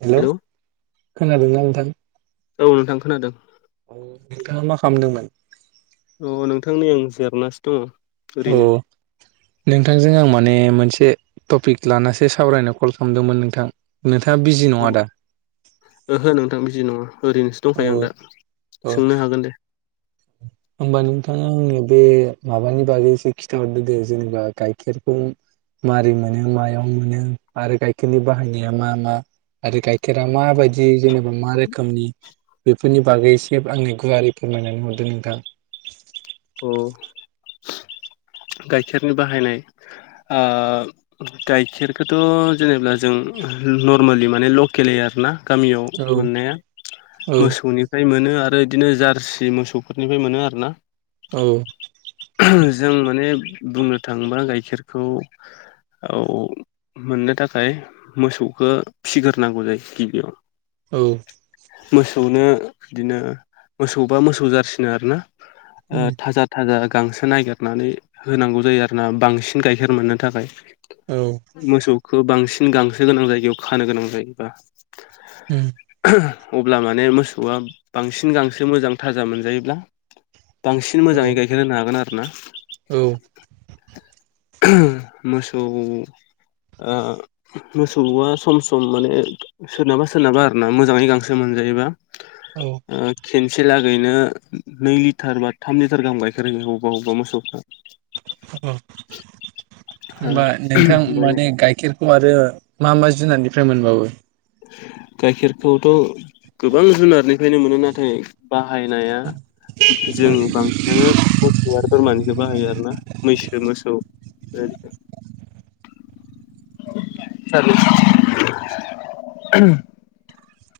Hello खोनादोंना नोंथां औ नोंथां खोनादों अ नोंथाङा मा खालामदोंमोन औ नोंथां नै आं जिरनासो दङ अ ओरैनो नोंथांजों आं माने मोनसे टपिक लानासो सावरायनो कल खालामदोंमोन नोंथां नोंथाङा बिजि नङा दा ओहो नोंथां बिजि नङा ओरैनोसो अ दंखायो आं दा अ सोंनो हागोन दे होमबा नोंथाङा आंनो बे माबानि बागैसो खिथाहरदो दे जेनेबा गाइखेरखौ मारै मोनो मायाव मोनो आरो गाइखेरनि बाहायनाया मा मा आरो गाइखेरा मा बायदि जेनेबा मा रोखोमनि बेफोरनि बागै एसे आंनो गुवारै फोरमायनानै हरदो नोंथां अ गाइखेरनि बाहायनाय ओ गाइखेरखौथ' जेनेबा जों नरमेलि माने लकेलै आरोना गामियाव औ मोननाया औ मोसौनि फ्राय मोनो आरो बिदिनो जारसि मोसौफोरनिफ्राय मोनो आरोना औ जों माने बुंनो थाङोबा गाइखेरखौ औ मोननो थाखाय मोसौखौ फिसिग्रोनांगौ जायो गिबियाव औ मोसौनो बिदिनो मोसौबा मोसौ जारसिनो आरोना थाजा थाजा गांसो नागिरनानै होनांगौ जायो आरो ना बांसिन गाइखेर मोननो थाखाय औ मोसौखौ बांसिन गांसो गोनां जायगायाव खानो गोनां जायोबा उम अब्ला माने मोसौआ बांसिन गांसो मोजां थाजा मोनजायोब्ला बांसिन मोजाङै गाइखेर होनो हागोन आरोना औ मोसौ मोसौआ सम सम माने सोरनाबा सोरनाबा आरोना मोजाङै गांसो मोनजायोबा औ खेनसे लागैनो नै लिटार बा थाम लिटार गाहाम गायखेर होयो अबेबा अबेबा मोसौफ्रा होनबा ओमफ्राय नोंथां माने गाइखेर औ आरो मा मा जुनारनिफ्राय मोनबावो गाइखेरखौथ' गोबां जुनारनिफ्रायनो मोनो नाथाय बाहायनाया जों बांसिनानो मोसौ आरो बोरमानिखौ बाहायो आरोना मैसो मोसौ द सार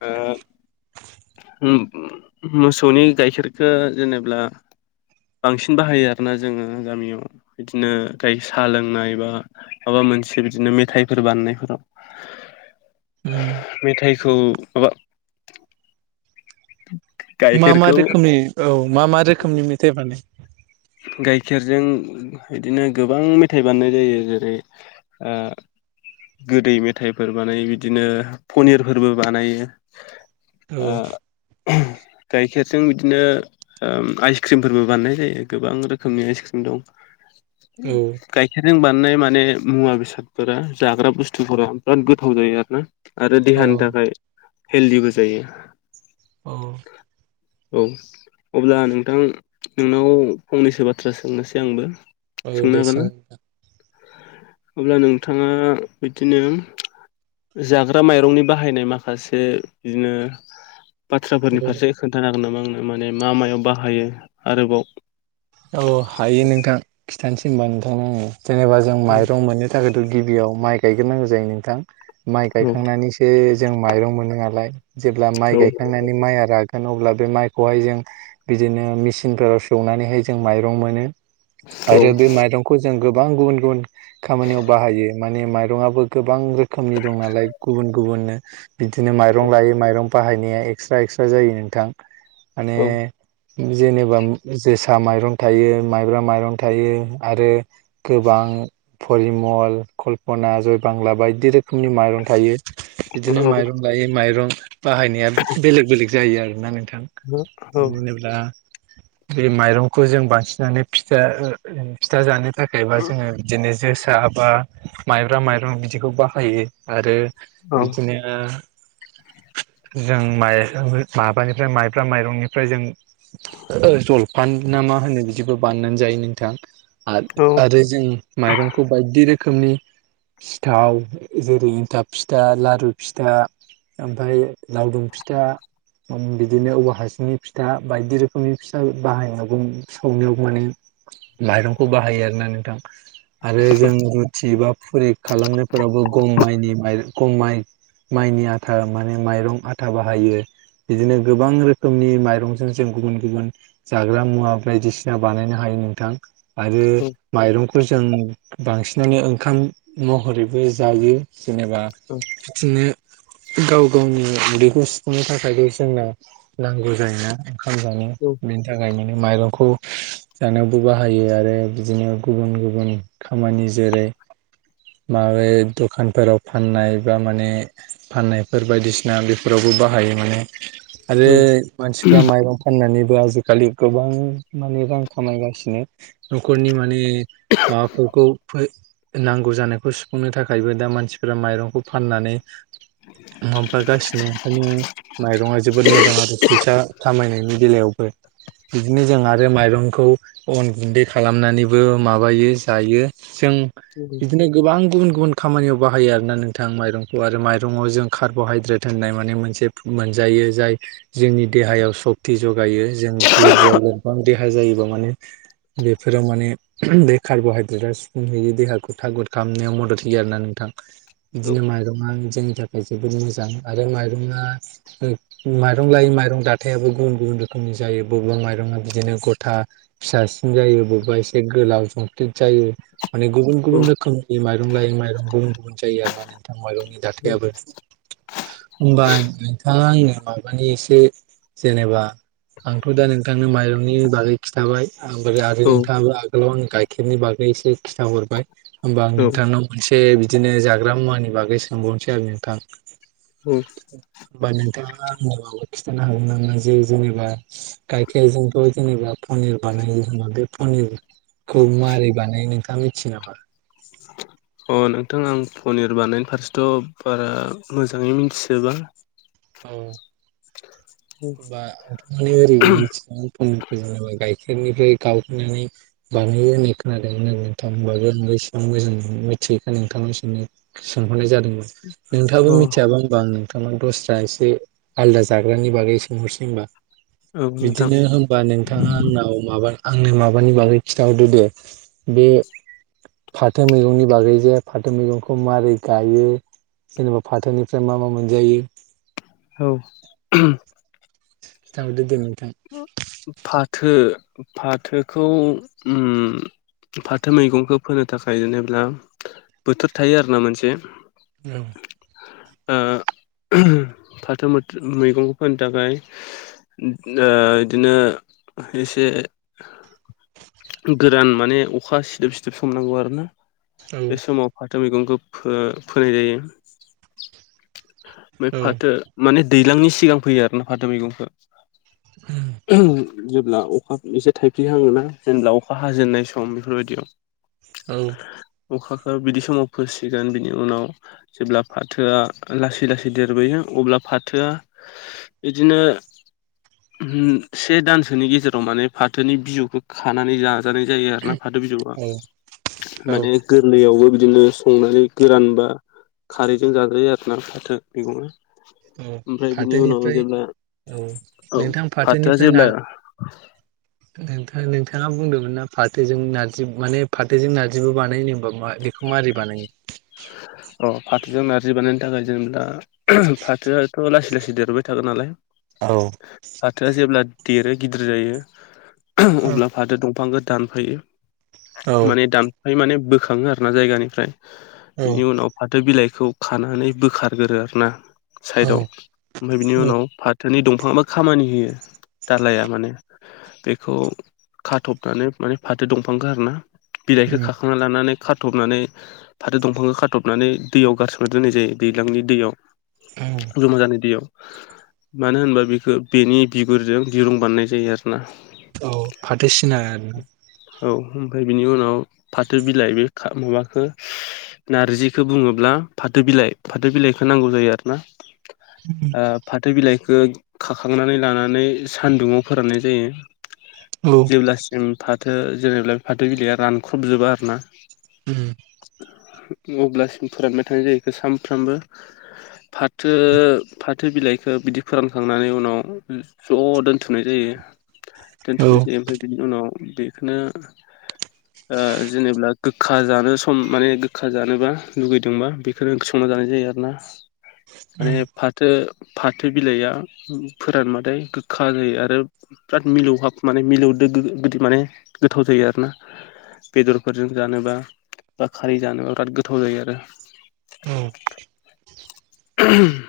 ओ मोसौनि गाइखेरखो जेनेब्ला बांसिन बाहायो आरोना जोङो गामियाव बिदिनो जाय साहा लोंनाय बा माबा मोनसे बिदिनो मेथाइफोर बानायनायफोराव उम मेथाइखौ माबा मा मा गाइखेरखौ रोखोमनि औ मा मा रोखोमनि मेथाइ मानो गाइखेरजों बिदिनो गोबां मेथाइ बानायनाय जायो जेरै ओ गोदै मेथाइफोर बानायो बिदिनो पनिरफोरबो बानायो औ आ गाइखेरजों बिदिनो आइसक्रिमफोरबो बानायनाय जायो गोबां रोखोमनि आइसक्रिम दं औ गाइखेरजों बानायनाय माने मुवा बेसादफोरा जाग्रा बुस्थुफोरा बिराद गोथाव जायो आरो ना आरो औ देहानि थाखाय हेलदिबो जायो औ औ अब्ला नोंथां नोंनाव फंनैसो बाथ्रा सोंनोसै आंबो औ सोंनो दे हागोन सों ना अब्ला नोंथाङा बिदिनो जाग्रा माइरंनि बाहायनाय माखासे बिदिनो बाथ्राफोरनि औ फारसे खोन्थानो हागोन नामा आंनो माने मा मायाव बाहायो आरोबाव औ हायो नोंथां खिथानोसै होनबा नोंथां ओ जेनेबा जों औ माइरं मोनो थाखायथ' गिबियाव माइ गायग्रोनांगौ जायो नोंथां माइ औ गायखांनानैसो जों माइरं मोनो नालाय जेब्ला माइ गायखांनानै बे माइआ रागोन अब्ला बे माइखौहाइ जों बिदिनो मिसिनफोराव सौनानै हो जों माइरं मोनो औ आरो बे माइरंखौ जों गोबां गुबुन गुबुन खामानियाव बाहायो माने माइरंआबो गोबां रोखोमनि दं नालाय गुबुन गुबुननो बिदिनो औ माइरं लायो माइरं बाहायनाया एक्सट्रा एक्सट्रा जायो नोंथां, माने औ जेनेबा जोसा माइरं थायो माइब्रा माइरं थायो आरो गोबां परिमल कल्पना जयबांला बायदि रोखोमनि माइरं थायो अ बिदिनो माइरं लायै माइरं बाहायनाया बेलेग बेलेग जायो आरो ना नोंथां औ [unintelligible] बे माइरंखौ जों बासिनानै फिथा जानो थाखायबा जोङो बिदिनो जोसा, बा माइब्रा माइरं बिदिखौ बाहायो आरो बिदिनो जों माइ माबानिफ्राय माइब्रा माइरंनिफ्राय जों जल फान ना मा होनो बिदिबो बाननानै जायो नोंथां, आरो आरो जों माइरंखौ बायदि रोखोमनि सिथाव। जेरै- एनथाब फिथा, लारु फिथा ओमफ्राय लावदुम फिथा, बिदिनो औवा हासुंनि फिथा बायदि रोखोमनि फिथा बाहायनायाव सावनायाव माने माइरंखौ बाहायो आरोना नोंथां। आरो जों रुथि, बा फुरि खालामनायफोरावबो गम माइनि गम माइ माइनि आथा माने माइरं आथा बाहायो। बिदिनो गोबां रोखोमनि माइरंजों जों गुबुन गुबुन जाग्रा मुवा बायदिसिना बानायनो हायो नोंथां आरो माइरं फोर जों बांसिनानो ओंखाम महरैबो जायो। जेनेबा बिदिनो गाव गावनि उन्दैखौ सुफुंनो थाखायबो जोंना नांगौ जायोना ओंखाम जानो। बेनि थाखाय माने माइरंखौ जानायावबो बाहायो आरो बिदिनो गुबुन गुबुन खामानि जेरै- माबा दखानफोराव फाननाय, बा माने फाननायफोर बायदिसिना बेफोरावबो बाहायो माने आरो मानसिफ्रा माइरं फाननानैबो आजिखालि गोबां माने रां खामायगासिनो। न'खरनि माने माबा खौ नांगौ जानायखौ सुफुंनो थाखायबो दा मानसिफोरा माइरंखौ फाननानै माबागासिनो ओंखायनो माइरंआ जोबोद मोजां आरो फैसा खामायनायनि बेलायावबो। बिदिनो जों आरो माइरंखौ अनगुन्दै खालामनानैबो माबायो जायो। जों बिदिनो गोबां गुबुन गुबुन खामानियाव बाहायो आरोना नोंथां। माइरंखौ आरो माइरंआव जों कार्ब'हाइद्रेट होननाय माने मोनसे मोनजायो। जाय जोंनि देहायाव सक्ति जगायो। जों दुरबल लोरबां देहा जायोबा माने बेफोरो माने बे कार्बहाइद्रेटआ सुफुंहैयो देहाखौ थागद खालामनायाव मदद होयो आरोना नोंथां। बिदिनो माइरङा जोंनि थाखाय जोबोद मोजां आरो माइरङा माइरं लायो माइरं दाथायाबो गुबुन गुबुन रोखोम नि जायो बबं माइरङा बिदिनो गथा फिसासिन जायो बबेबा एसे गोलाव जंब्लिद जायो, माने गुबुन गुबुन रोखोम बे माइरं लायै माइरं गुबुन गुबुन जायो आरो ना नोंथां माइरंनि दाथायाबो होमबा नोंथाङा आंनो माबानि एसे जेनेबा आंथ' दा नोंथांनो माइरंनि बागै खिन्थाबाय। आंबो आरो नोंथाङाबो हेल' आं गाइखेरनि बागै एसे खिथाहरबाय होमबा आं नोंथांनाव मोनसे बिदिनो जाग्रा मुवानि बागै सोंबावनोसै आरो नोंथां। [unintelligible] होमबा नोंथाङा [unintelligible] खिथानो हागोन नामा जे जेनेबा गायखेरजोंथ' जेनेबा पनिर बानायो बे पनिर खौ मारै बानायो नोंथाङा मिथियो नामा? अ नोंथां आं पनिर बानायनायनि फारसेथ' बारा मोजाङै मिथिजोबा। औ। [inaudible] बा [unintelligible] जेनेबा गाइखेरनिफ्राय गावहोनानै बानायो होननाय खोनादोंमोन आं नोंथां होनबाबो इसिबां मोजां मिथियैखाय नोंथांनाव सोंनो सोंहरनाय जादोंमोन। नोंथाङाबो अ मिथियाबा होनबा आं नोंथाङा दस्रा एसे आलदा जाग्रानि बागै [unintelligible] औ नोंथां बिदिनो बा नोंथाङा आंनाव माबा आंनो माबानि बागै खिन्थाहरदो दे बे फाथो मैगंनि बागै जे फाथो मैगंखौ मारै गायो जेनेबा फाथोनिफ्राय मा मा मोनजायो औ खिथाहरदो दे नोंथां। फाथो फाथोखौ उम फाथो मैगंखौ फोनो थाखाय जेनेब्ला बोथोर थायो आरोना मोनसे। [unintelligible] ओ फाथो मैगंखौ फोनो थाखाय ओ इदिनो एसे गोरान माने अखा सिदोब सिदोब सम नांगौ आरो ना। बे समाव फाथो मैगंखौ फो फोनाय जायो। ओमफ्राय औ फाथो माने दैज्लांनि सिगां फैयो आरोना फाथो मैगंखो। जेब्ला अखा एसे थाइफ्रिहाङोना जेनेब्ला अखा हाजेननाय सम बेफोरबायदियाव औ। अखाखौ बिदि समाव फोसिगोन बिनि उनाव जेब्ला फाथोआ लासै लासै देरबोयो अब्ला फाथोआ बिदिनो से दानसोनि गेजेराव माने फाथोनि बिजौखौ खानानै जा जानाय जायो आरो ना फाथो बिजौआ औ औ माने गोरलैयावबो बिदिनो संनानै गोरानबा खारैजों जाजायो आरोना फाथो मैगङा। औ ओमफ्राय बिनि उनाव फाथोनिफ्राय जेब्ला औ औ नोंथां फाथोआ फाथोनिफ्राय ना जेब्ला नोंथां नोंथाङा बुंदोंमोन ना फाथोजों नारजि माने फाथोजों नारजिबो बानायो होनबा मा मारै बानायो? अ फाथोजों नारजि बानायनो थाखाय जों दा फाथोआ थ' लासै लासै देरबोबाय थागोन नालाय। औ। फाथोआ जेब्ला देरो गिदिर जायो औ अब्ला फाथो दंफांखौ दानफायो। औ माने दानफाय माने बोखाङो आरो ना जायगानिफ्राय बिनि उनाव फाथो बिलाइखौ खानानै बोखारगोरो आरोना औ साइदआव ओमफ्राय बिनि उनाव फा थोनि दंफा बा खामानि होयो दालाया माने बेखौ खाथबनानै माने फाथो दंफांखो आरोना। बिलाइखौ उम खाखांना लानानै खाथबनानै फाथो दंफां खाथबनानै दैयाव गारसोमनानै दोननाय जायो दैज्लांनि दैयाव। [unintelligible] [unintelligible] दैयाव। मानो होनबा बेखौ बेनि बिगुरजों दिरुं बानायनाय जायो आरो ना। औ फाथो सिना आरोना। औ ओमफ्राय बिनि उनाव फाथो बिलाइ बे माबाखो नारजिखौ बुङोब्ला फाथो बिलाइ फाथो बिलाइखौ नांगौ जायो आरो ना उम ओ फाथो बिलाइखौ खाखांनानै लानानै सानदुङाव फोराननाय जायो। औ। जेब्लासिम फाथो जेनेब्ला फाथो बिलाइया रानख्रबजोबा आरोना। उम अब्लासिम फोरानबाय थानाय जाहैखो सानफ्रामबो फाथो फाथो बिलाइखौ बिदि फोरानखांनानै उनाव ज' दोनथुमनाय जायो औ दोनथ'नाय जायो ओमफ्राय बिनि उनाव बेखौनो जेनेब्ला गोखा जानो सम माने गोखा जानोबा लुगैदोंबा बेखौनो ओंख्रि संना जानाय जायो आरो ना माने फाथो फाथो बिलाइआ फोरानबाथाय गोखा जायो आरो बिराद मिलौहाब माने मिलौदो माने गोथाव जायो आरो ना बेदरफोरजों जानोबा बा खारै जानोबा बिराद गोथाव जायो आरो [inaudible] [inaudible]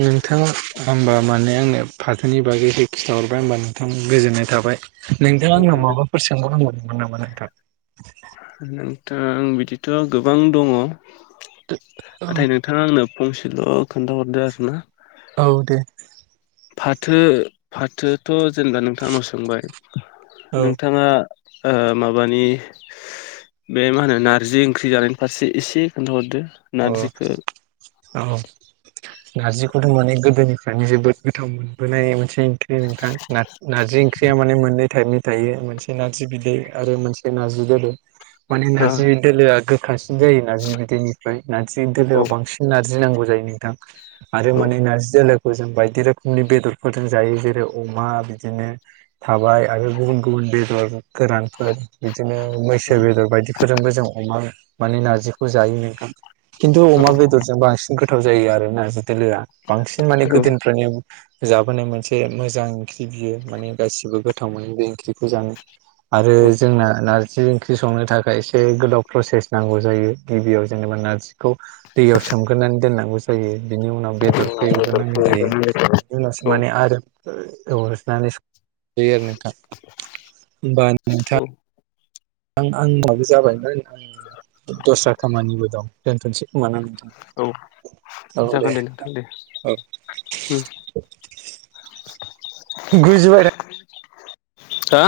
नोंथाङा होमबा माने आंनो फाथोनि बागैहाय खिथाहरबाय होमबा नोंथां गोजोननाय थाबाय नोंथां आंनाव माबाफोर सोंबावनांगौ दंमोन नामा नोंथां नोंथां आं बिदिथ' गोबां दङ औ नाथाय नोंथां नोंथाङा आंनो फंसेल' खोन्थााहरदो आरोना औ दे फाथो फाथोथ' जेनेबा नोंथांनाव सोंबाय औ नोंथाङा माबानि बे मा होनो नारजि ओंख्रि जानायनि फारसे एसे खिथाहरदो अ औ नारजिखौथ माने गोदोनिफ्रायनो जोबोद गोथाव मोनबोनाय मोनसे नारजि ओंख्रिआ माने मोननै थाइपनि थायो मोनसे नारजि बिदै आरो मोनसे नारजि गोदैमान औ नारजि दोलोआ गोखासिन जायो नारजि बिदैनिफ्राय नारजि औ दोलोआव बांसिन नारजि गिनांगौ जायो नोंथां आरो माने नारजि दोलो जों बायदि रोखोमनि बेदरफोरजों जायो जेरै अमा बिदिनो थाबाय आरो गुबुन गुबुन बेदर गोरानफोर बिदिनो मैसो बेदर बायदिफोरजोंबो जों अमा माने नार्जिखौ जायो नोंथां खिन्थु अमा बेदरजों बांसिन गोथाव जायो आरोना नारजि दोलोआ बांसिन माने गोदोनिफ्रायनो जाबोनाय मोनसे मोजां ओंख्रि बियो माने गासिबो गोथाव मोनो बे ओंख्रिखौ जानो [inaudible] [inaudible] आरो जोंना नारजि ओंख्रि संनो थाखाय एसे गोदाव प्रसेस नांगौ जायो गिबियाव जेनेबा नारजिखौ दैयाव सोमग्रोनानै दोननांगौ ज जायो बिनि उनाव बेदरखौ एवग्रोनांगौ जायो उनावसो औ माने आरो हरनानै बे आरो नोंथाङा होनबा नोंथाङा औ नोंथां सम‌आबो जाबायमोन आं दस्रा खामानिबो दं दोनथ'सै खोमा ना औ नोंथां औ दे औ उम गुजुबाय हो